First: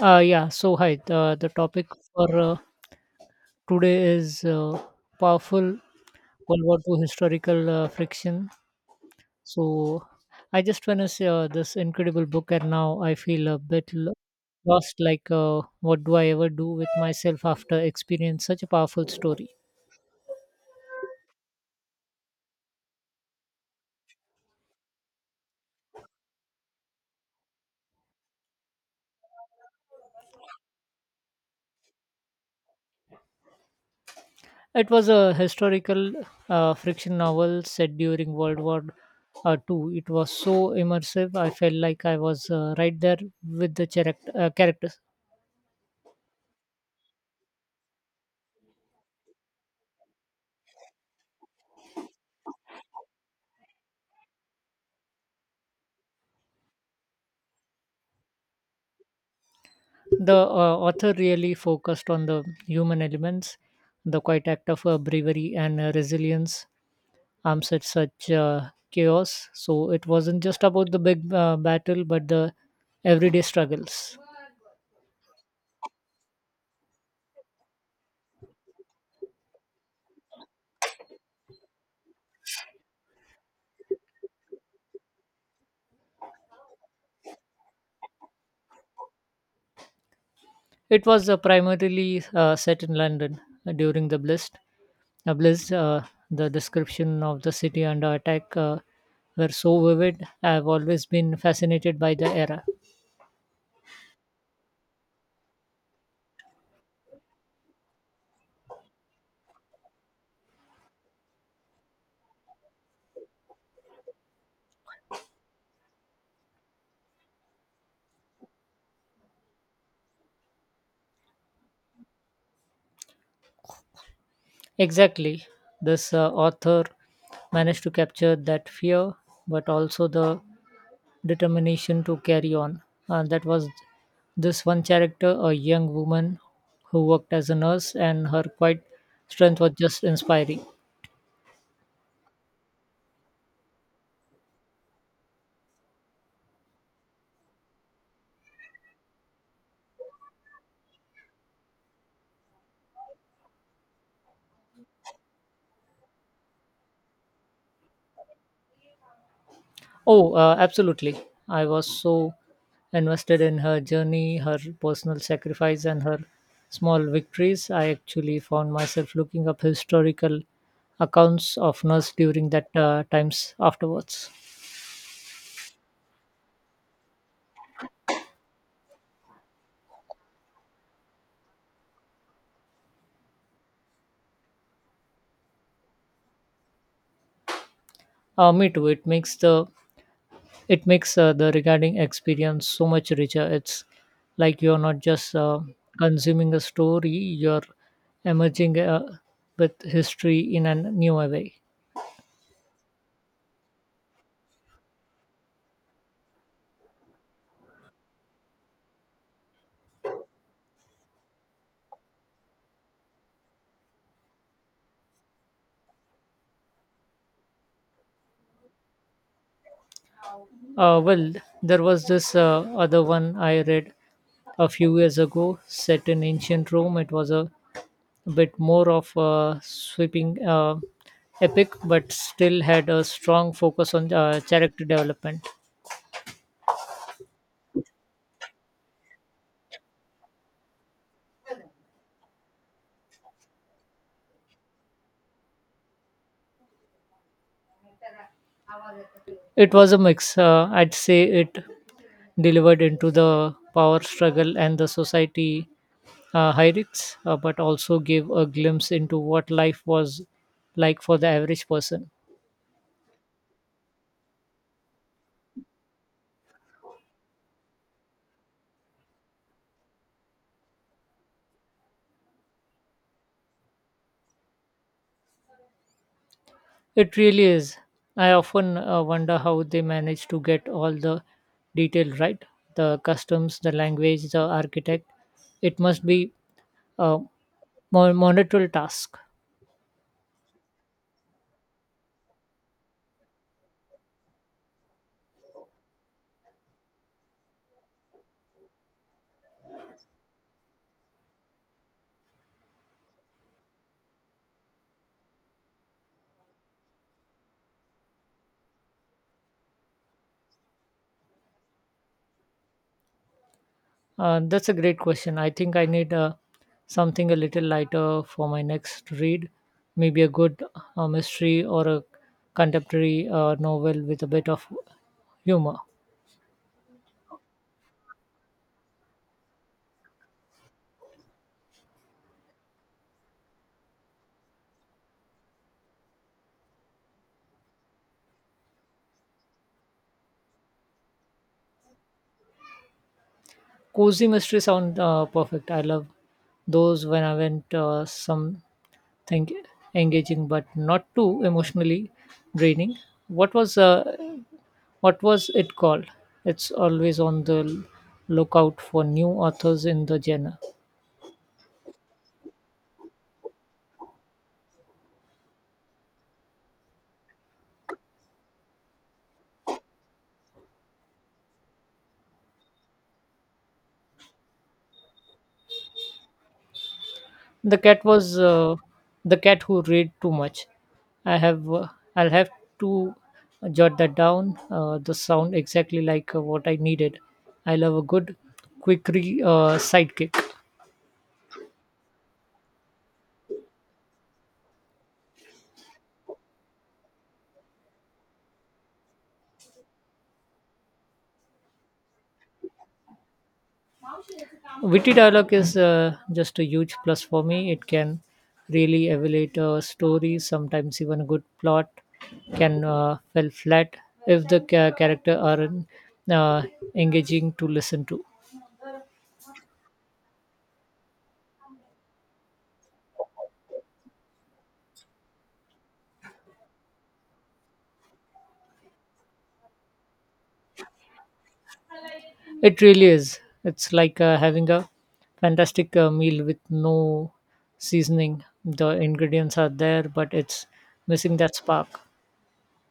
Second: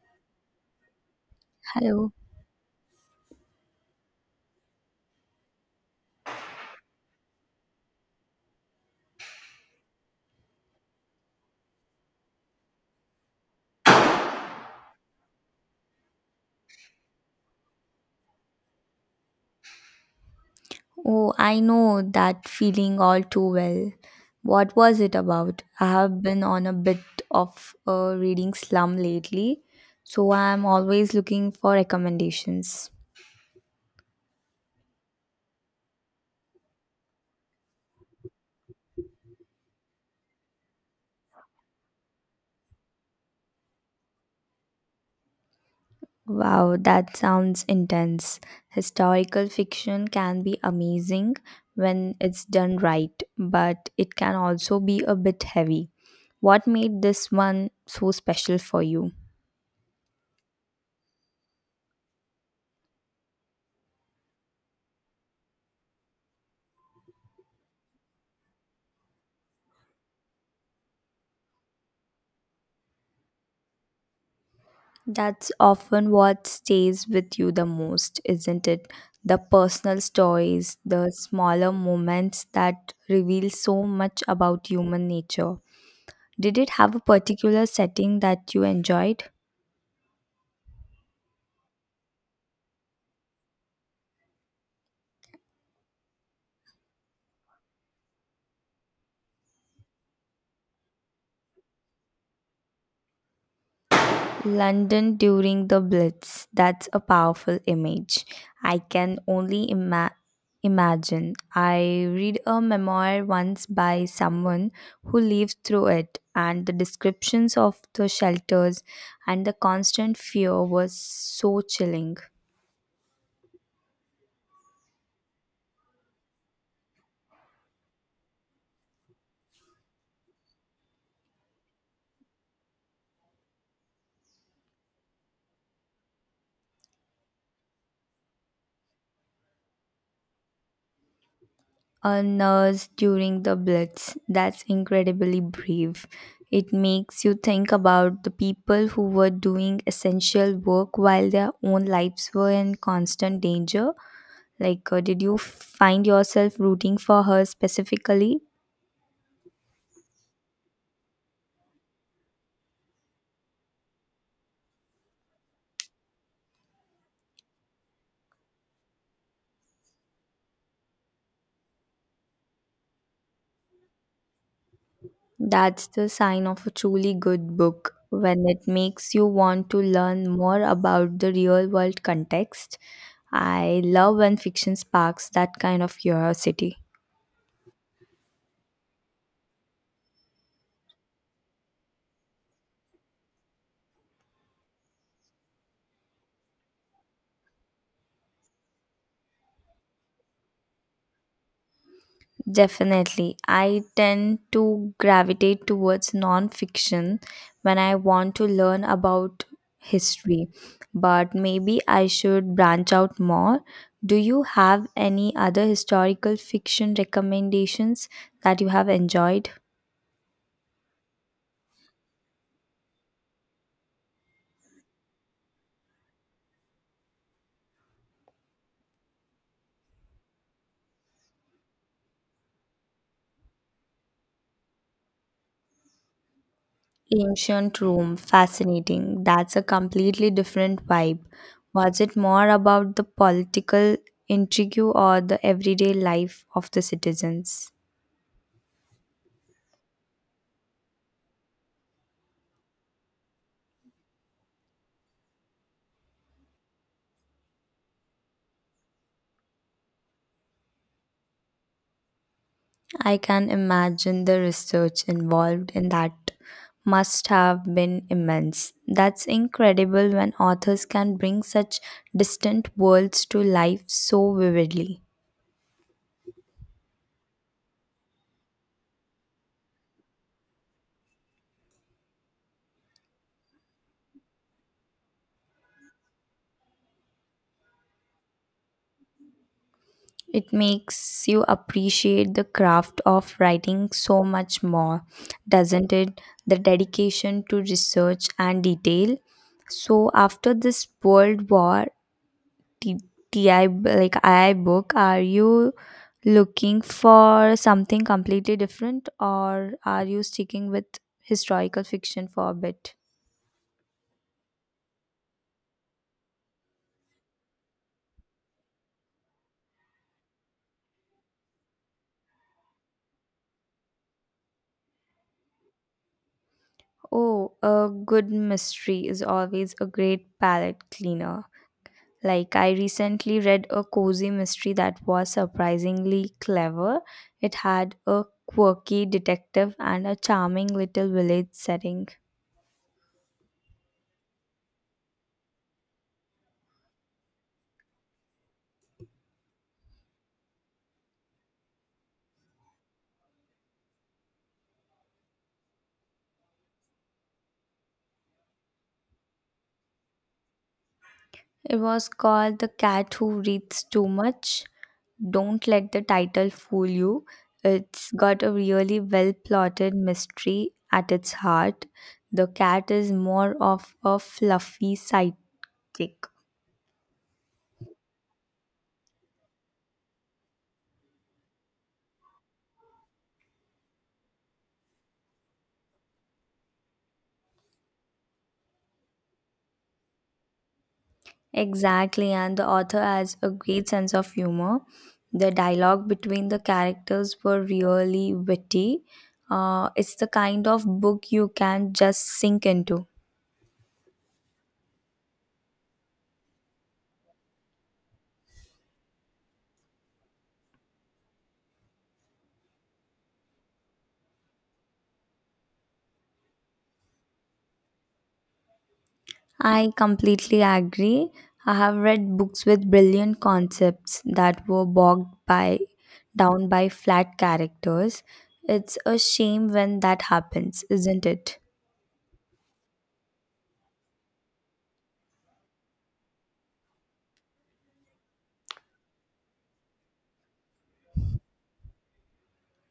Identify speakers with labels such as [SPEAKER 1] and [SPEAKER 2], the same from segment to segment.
[SPEAKER 1] Yeah, so hi. The topic
[SPEAKER 2] Hello.
[SPEAKER 1] for today is powerful World War II historical friction. So I just finished this incredible book, and now I feel a bit lost, like, what do I ever do with myself after experience such a powerful story?
[SPEAKER 2] Oh, I know that feeling all too well. What was it about? I have been on a bit of a reading slum lately, so I'm always looking for recommendations.
[SPEAKER 1] It was a historical friction novel set during World War II. It was so immersive. I felt like I was right there with the characters.
[SPEAKER 2] Wow, that sounds intense. Historical fiction can be amazing when it's done right, but it can also be a bit heavy. What made this one so special for you?
[SPEAKER 1] The author really focused on the human elements, the quiet act of bravery and resilience amidst such chaos. So it wasn't just about the big battle, but the everyday struggles.
[SPEAKER 2] That's often what stays with you the most, isn't it? The personal stories, the smaller moments that reveal so much about human nature. Did it have a particular setting that you enjoyed?
[SPEAKER 1] It was primarily set in London during the Blitz. Uh, Blitz, uh, the description of the city under attack were so vivid. I've always been fascinated by the era.
[SPEAKER 2] London during the Blitz. That's a powerful image. I can only imagine. I read a memoir once by someone who lived through it, and the descriptions of the shelters and the constant fear was so chilling.
[SPEAKER 1] Exactly. This author managed to capture that fear, but also the determination to carry on. That was this one character, a young woman who worked as a nurse, and her quiet strength was just inspiring.
[SPEAKER 2] A nurse during the Blitz. That's incredibly brave. It makes you think about the people who were doing essential work while their own lives were in constant danger. Like, did you find yourself rooting for her specifically?
[SPEAKER 1] Oh, absolutely. I was so invested in her journey, her personal sacrifice, and her small victories. I actually found myself looking up historical accounts of nurse during that times afterwards.
[SPEAKER 2] That's the sign of a truly good book when it makes you want to learn more about the real world context. I love when fiction sparks that kind of curiosity.
[SPEAKER 1] Me too. It makes the regarding experience so much richer. It's like you're not just consuming a story; you're emerging with history in a new way.
[SPEAKER 2] Definitely. I tend to gravitate towards non-fiction when I want to learn about history, but maybe I should branch out more. Do you have any other historical fiction recommendations that you have enjoyed?
[SPEAKER 1] Well, there was this other one I read a few years ago, set in ancient Rome. It was a bit more of a sweeping epic, but still had a strong focus on character development.
[SPEAKER 2] Ancient Rome, fascinating. That's a completely different vibe. Was it more about the political intrigue or the everyday life of the citizens?
[SPEAKER 1] It was a mix. I'd say it delivered into the power struggle and the society hierarchies, but also gave a glimpse into what life was like for the average person.
[SPEAKER 2] I can imagine the research involved in that must have been immense. That's incredible when authors can bring such distant worlds to life so vividly.
[SPEAKER 1] It really is. I often wonder how they manage to get all the detail right, the customs, the language, the architect. It must be a monumental task.
[SPEAKER 2] It makes you appreciate the craft of writing so much more, doesn't it? The dedication to research and detail. So, after this World War, T- TI, b- like I book, are you looking for something completely different or are you sticking with historical fiction for a bit?
[SPEAKER 1] That's a great question. I think I need something a little lighter for my next read. Maybe a good mystery or a contemporary novel with a bit of humor.
[SPEAKER 2] Oh, a good mystery is always a great palate cleaner. Like, I recently read a cozy mystery that was surprisingly clever. It had a quirky detective and a charming little village setting.
[SPEAKER 1] Cozy mystery sound perfect. I love those when I went something engaging but not too emotionally draining. What was uh, what was it called? It's always on the lookout for new authors in the genre.
[SPEAKER 2] It was called The Cat Who Reads Too Much. Don't let the title fool you. It's got a really well plotted mystery at its heart. The cat is more of a fluffy sidekick.
[SPEAKER 1] The cat was uh, the cat who read too much. I have uh, I'll have to jot that down. The sound exactly like what I needed. I love a good quick sidekick.
[SPEAKER 2] Exactly, and the author has a great sense of humor. The dialogue between the characters were really witty. It's the kind of book you can just sink into.
[SPEAKER 1] Witty dialogue is just a huge plus for me. It can really elevate a story. Sometimes even a good plot can fall flat if the character aren't uh, engaging to listen to.
[SPEAKER 2] I completely agree. I have read books with brilliant concepts that were bogged by down by flat characters. It's a shame when that happens, isn't it?
[SPEAKER 1] It really is. It's like having a fantastic meal with no seasoning. The ingredients are there, but it's missing that spark.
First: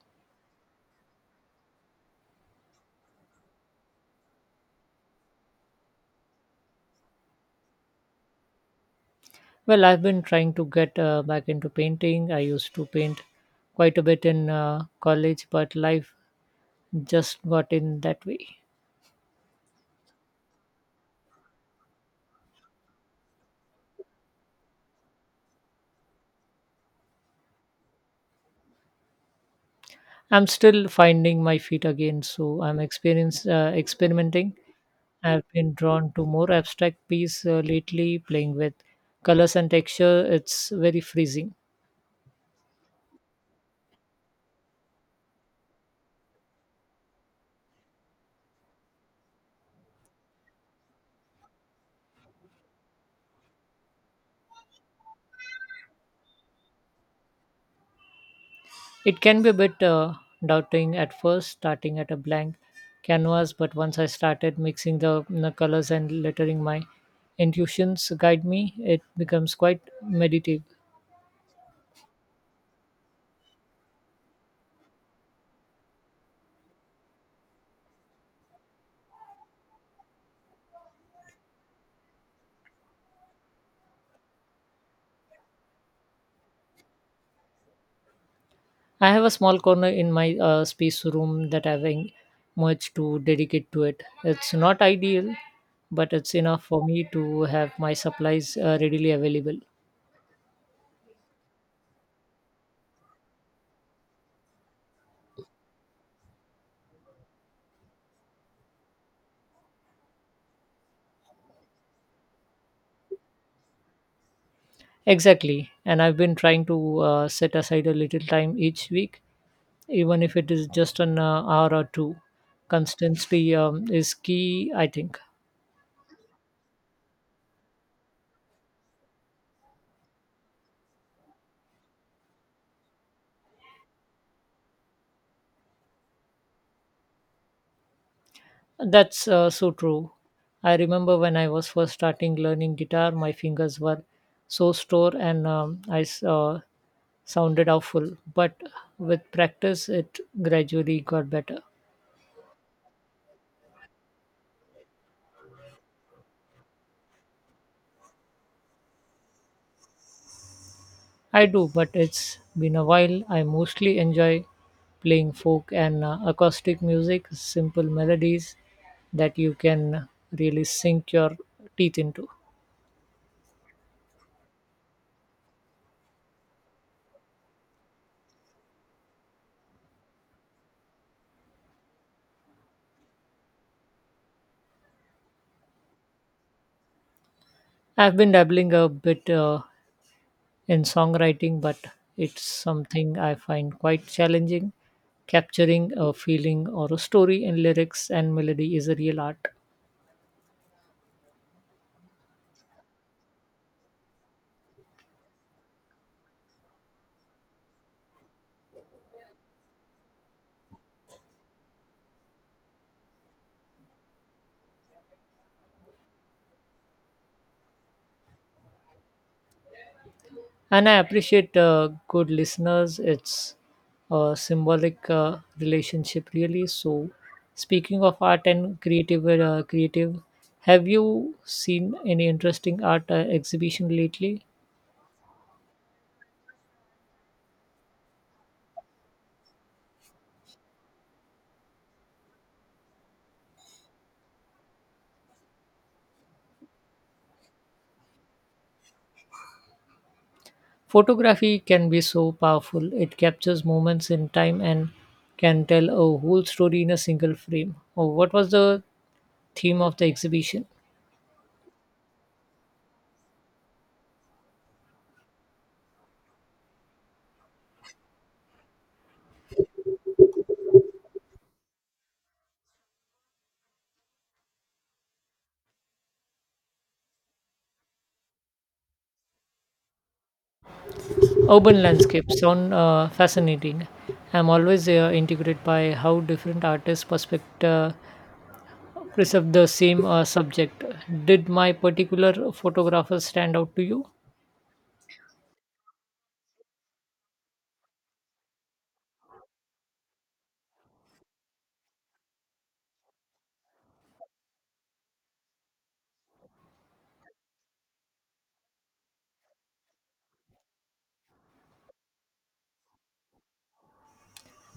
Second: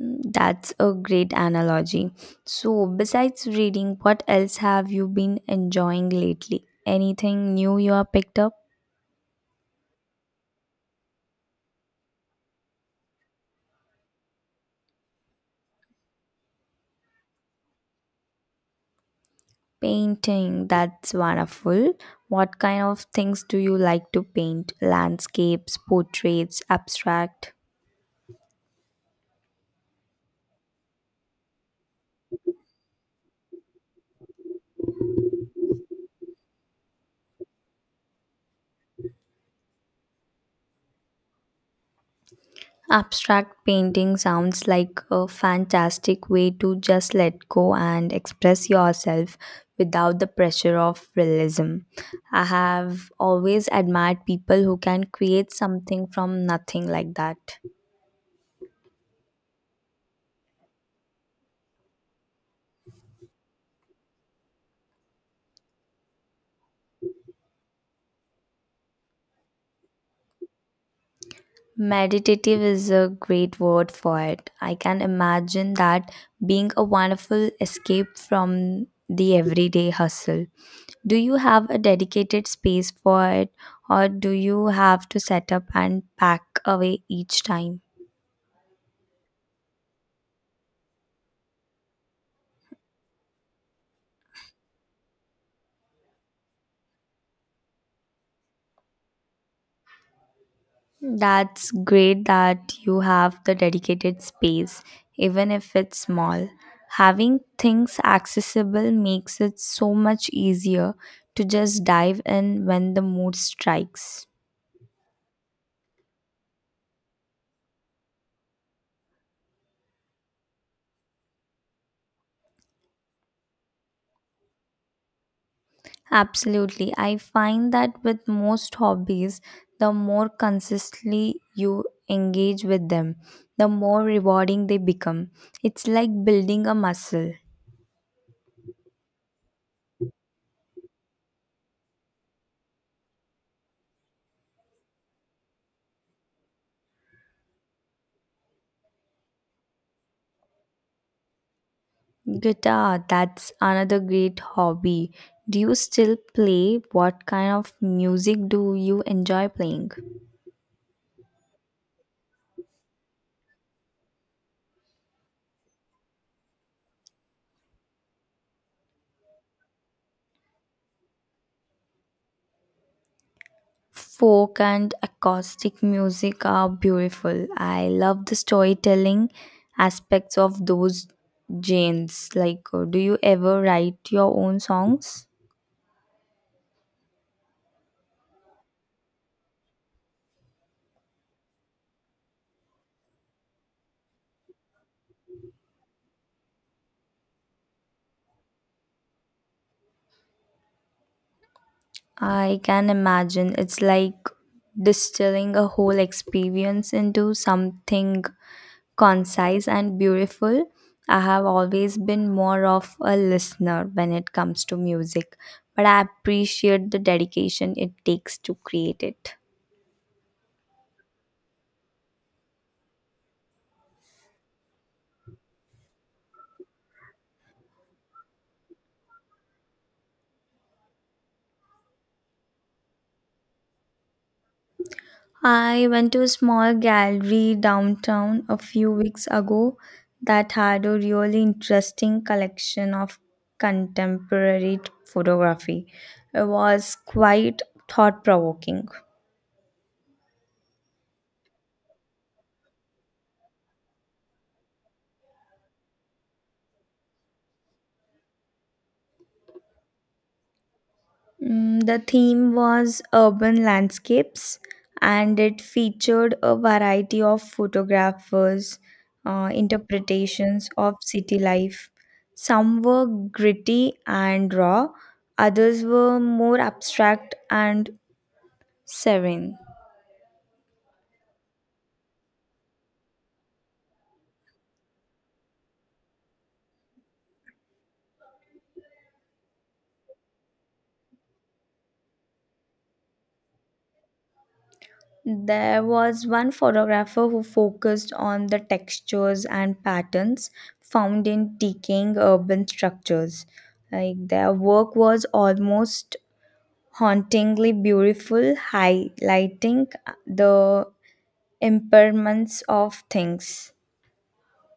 [SPEAKER 2] Mm, that's a great analogy. So, besides reading, what else have you been enjoying lately? Anything new you have picked up?
[SPEAKER 1] Well, I've been trying to get back into painting. I used to paint quite a bit in college, but life just got in that way.
[SPEAKER 2] Painting, that's wonderful. What kind of things do you like to paint? Landscapes, portraits, abstract?
[SPEAKER 1] I'm still finding my feet again, so I'm experience experimenting. I've been drawn to more abstract piece lately, playing with colors and texture. It's very freezing.
[SPEAKER 2] Abstract painting sounds like a fantastic way to just let go and express yourself without the pressure of realism. I have always admired people who can create something from nothing like that.
[SPEAKER 1] It can be a bit daunting at first, starting at a blank canvas, but once I started mixing the colors and lettering my intuitions guide me, it becomes quite meditative.
[SPEAKER 2] Meditative is a great word for it. I can imagine that being a wonderful escape from the everyday hustle. Do you have a dedicated space for it, or do you have to set up and pack away each time?
[SPEAKER 1] I have a small corner in my space room that I've much to dedicate to it. It's not ideal, but it's enough for me to have my supplies readily available.
[SPEAKER 2] That's great that you have the dedicated space, even if it's small. Having things accessible makes it so much easier to just dive in when the mood strikes.
[SPEAKER 1] Exactly, and I've been trying to set aside a little time each week, even if it is just an hour or two. Consistency is key, I think.
[SPEAKER 2] Absolutely. I find that with most hobbies, the more consistently you engage with them, the more rewarding they become. It's like building a muscle.
[SPEAKER 1] That's so true. I remember when I was first starting learning guitar, my fingers were so sore, and sounded awful. But with practice, it gradually got better.
[SPEAKER 2] Guitar, that's another great hobby. Do you still play? What kind of music do you enjoy playing?
[SPEAKER 1] I do, but it's been a while. I mostly enjoy playing folk and acoustic music, simple melodies that you can really sink your teeth into.
[SPEAKER 2] Folk and acoustic music are beautiful. I love the storytelling aspects of those genres. Like, do you ever write your own songs?
[SPEAKER 1] I've been dabbling a bit in songwriting, but it's something I find quite challenging. Capturing a feeling or a story in lyrics and melody is a real art.
[SPEAKER 2] I can imagine it's like distilling a whole experience into something concise and beautiful. I have always been more of a listener when it comes to music, but I appreciate the dedication it takes to create it.
[SPEAKER 1] And I appreciate good listeners. It's a symbolic relationship, really. So, speaking of art and creative, have you seen any interesting art exhibition lately?
[SPEAKER 2] I went to a small gallery downtown a few weeks ago that had a really interesting collection of contemporary photography. It was quite thought provoking.
[SPEAKER 1] Photography can be so powerful. It captures moments in time and can tell a whole story in a single frame. Oh, what was the theme of the exhibition?
[SPEAKER 2] Mm, the theme was urban landscapes and it featured a variety of photographers' interpretations of city life. Some were gritty and raw, others were more abstract and serene.
[SPEAKER 1] Urban landscapes sound fascinating. I'm always integrated by how different artists' perspective preserve the same subject. Did my particular photographer stand out to you?
[SPEAKER 2] There was one photographer who focused on the textures and patterns found in decaying urban structures. Like, their work was almost hauntingly beautiful, highlighting the impermanence of things.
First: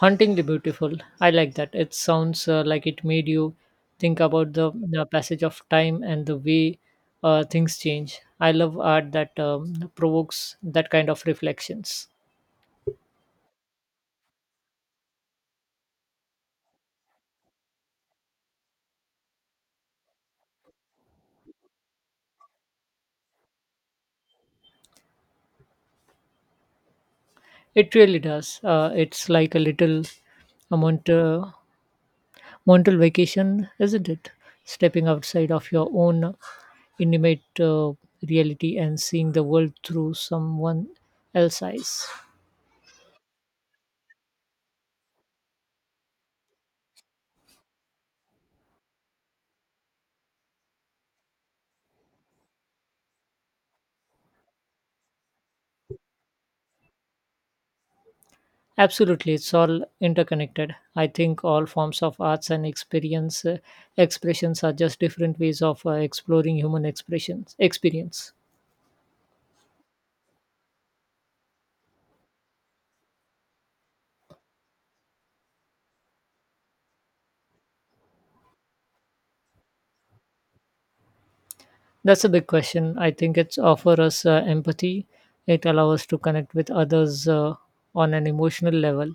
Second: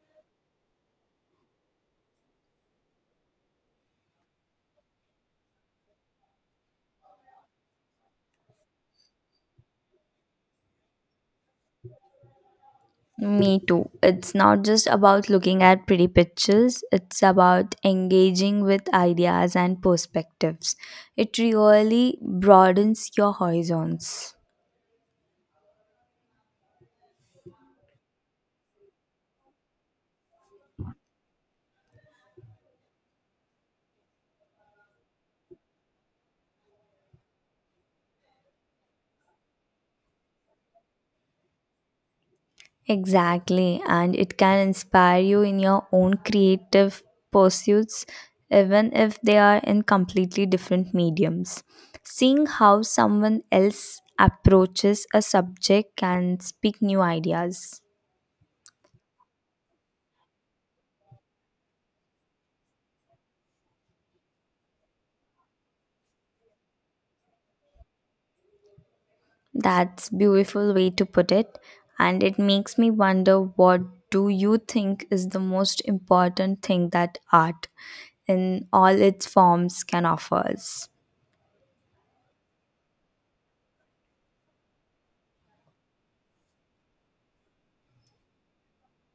[SPEAKER 1] Hauntingly beautiful. I like that. It sounds like it made you think about the passage of time and the way things change. I love art that provokes that kind of reflections.
[SPEAKER 2] Me too. It's not just about looking at pretty pictures, it's about engaging with ideas and perspectives. It really broadens your horizons.
[SPEAKER 1] It really does. It's like a little a mont- uh, mental vacation, isn't it? Stepping outside of your own intimate reality and seeing the world through someone else's eyes.
[SPEAKER 2] Exactly, and it can inspire you in your own creative pursuits, even if they are in completely different mediums. Seeing how someone else approaches a subject can speak new ideas.
[SPEAKER 1] Absolutely, it's all interconnected. I think all forms of arts and experience expressions are just different ways of exploring human expressions experience.
[SPEAKER 2] That's beautiful way to put it, and it makes me wonder, what do you think is the most important thing that art in all its forms can offer us?
[SPEAKER 1] That's a big question. I think it's offer us empathy. It allows us to connect with others on an emotional level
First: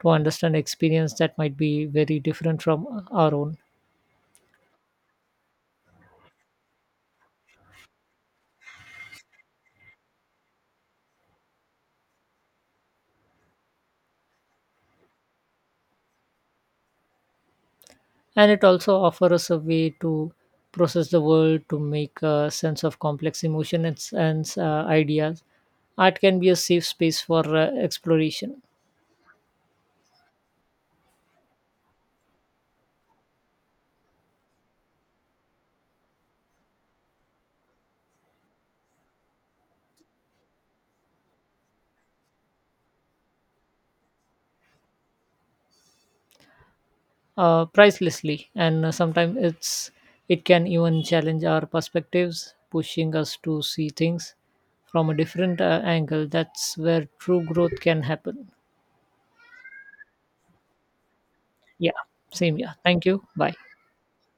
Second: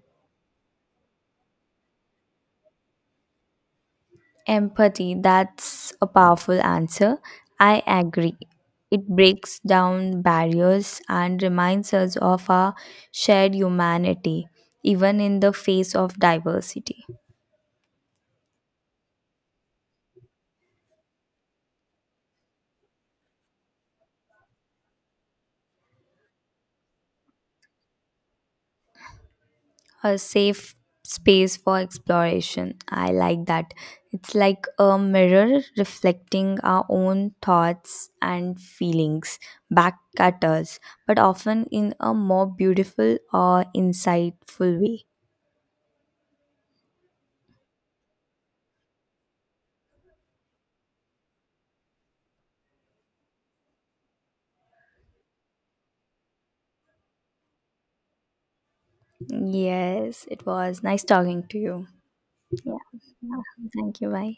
[SPEAKER 1] to understand experience that might be very different from our own.
[SPEAKER 2] Empathy, that's a powerful answer. I agree. It breaks down barriers and reminds us of our shared humanity, even in the face of diversity.
[SPEAKER 1] And it also offers us a way to process the world, to make a sense of complex emotions and, ideas. Art can be a safe space for exploration.
[SPEAKER 2] A safe space for exploration. I like that. It's like a mirror reflecting our own thoughts and feelings back at us, but often in a more beautiful or insightful way.
[SPEAKER 1] Pricelessly, and sometimes it can even challenge our perspectives, pushing us to see things from a different angle. That's where true growth can happen.
[SPEAKER 2] Yes, it was nice talking to you.
[SPEAKER 1] Yeah, same. Yeah,
[SPEAKER 2] Yeah.
[SPEAKER 1] thank you.
[SPEAKER 2] Yeah.
[SPEAKER 1] Bye.
[SPEAKER 2] Thank you. Bye.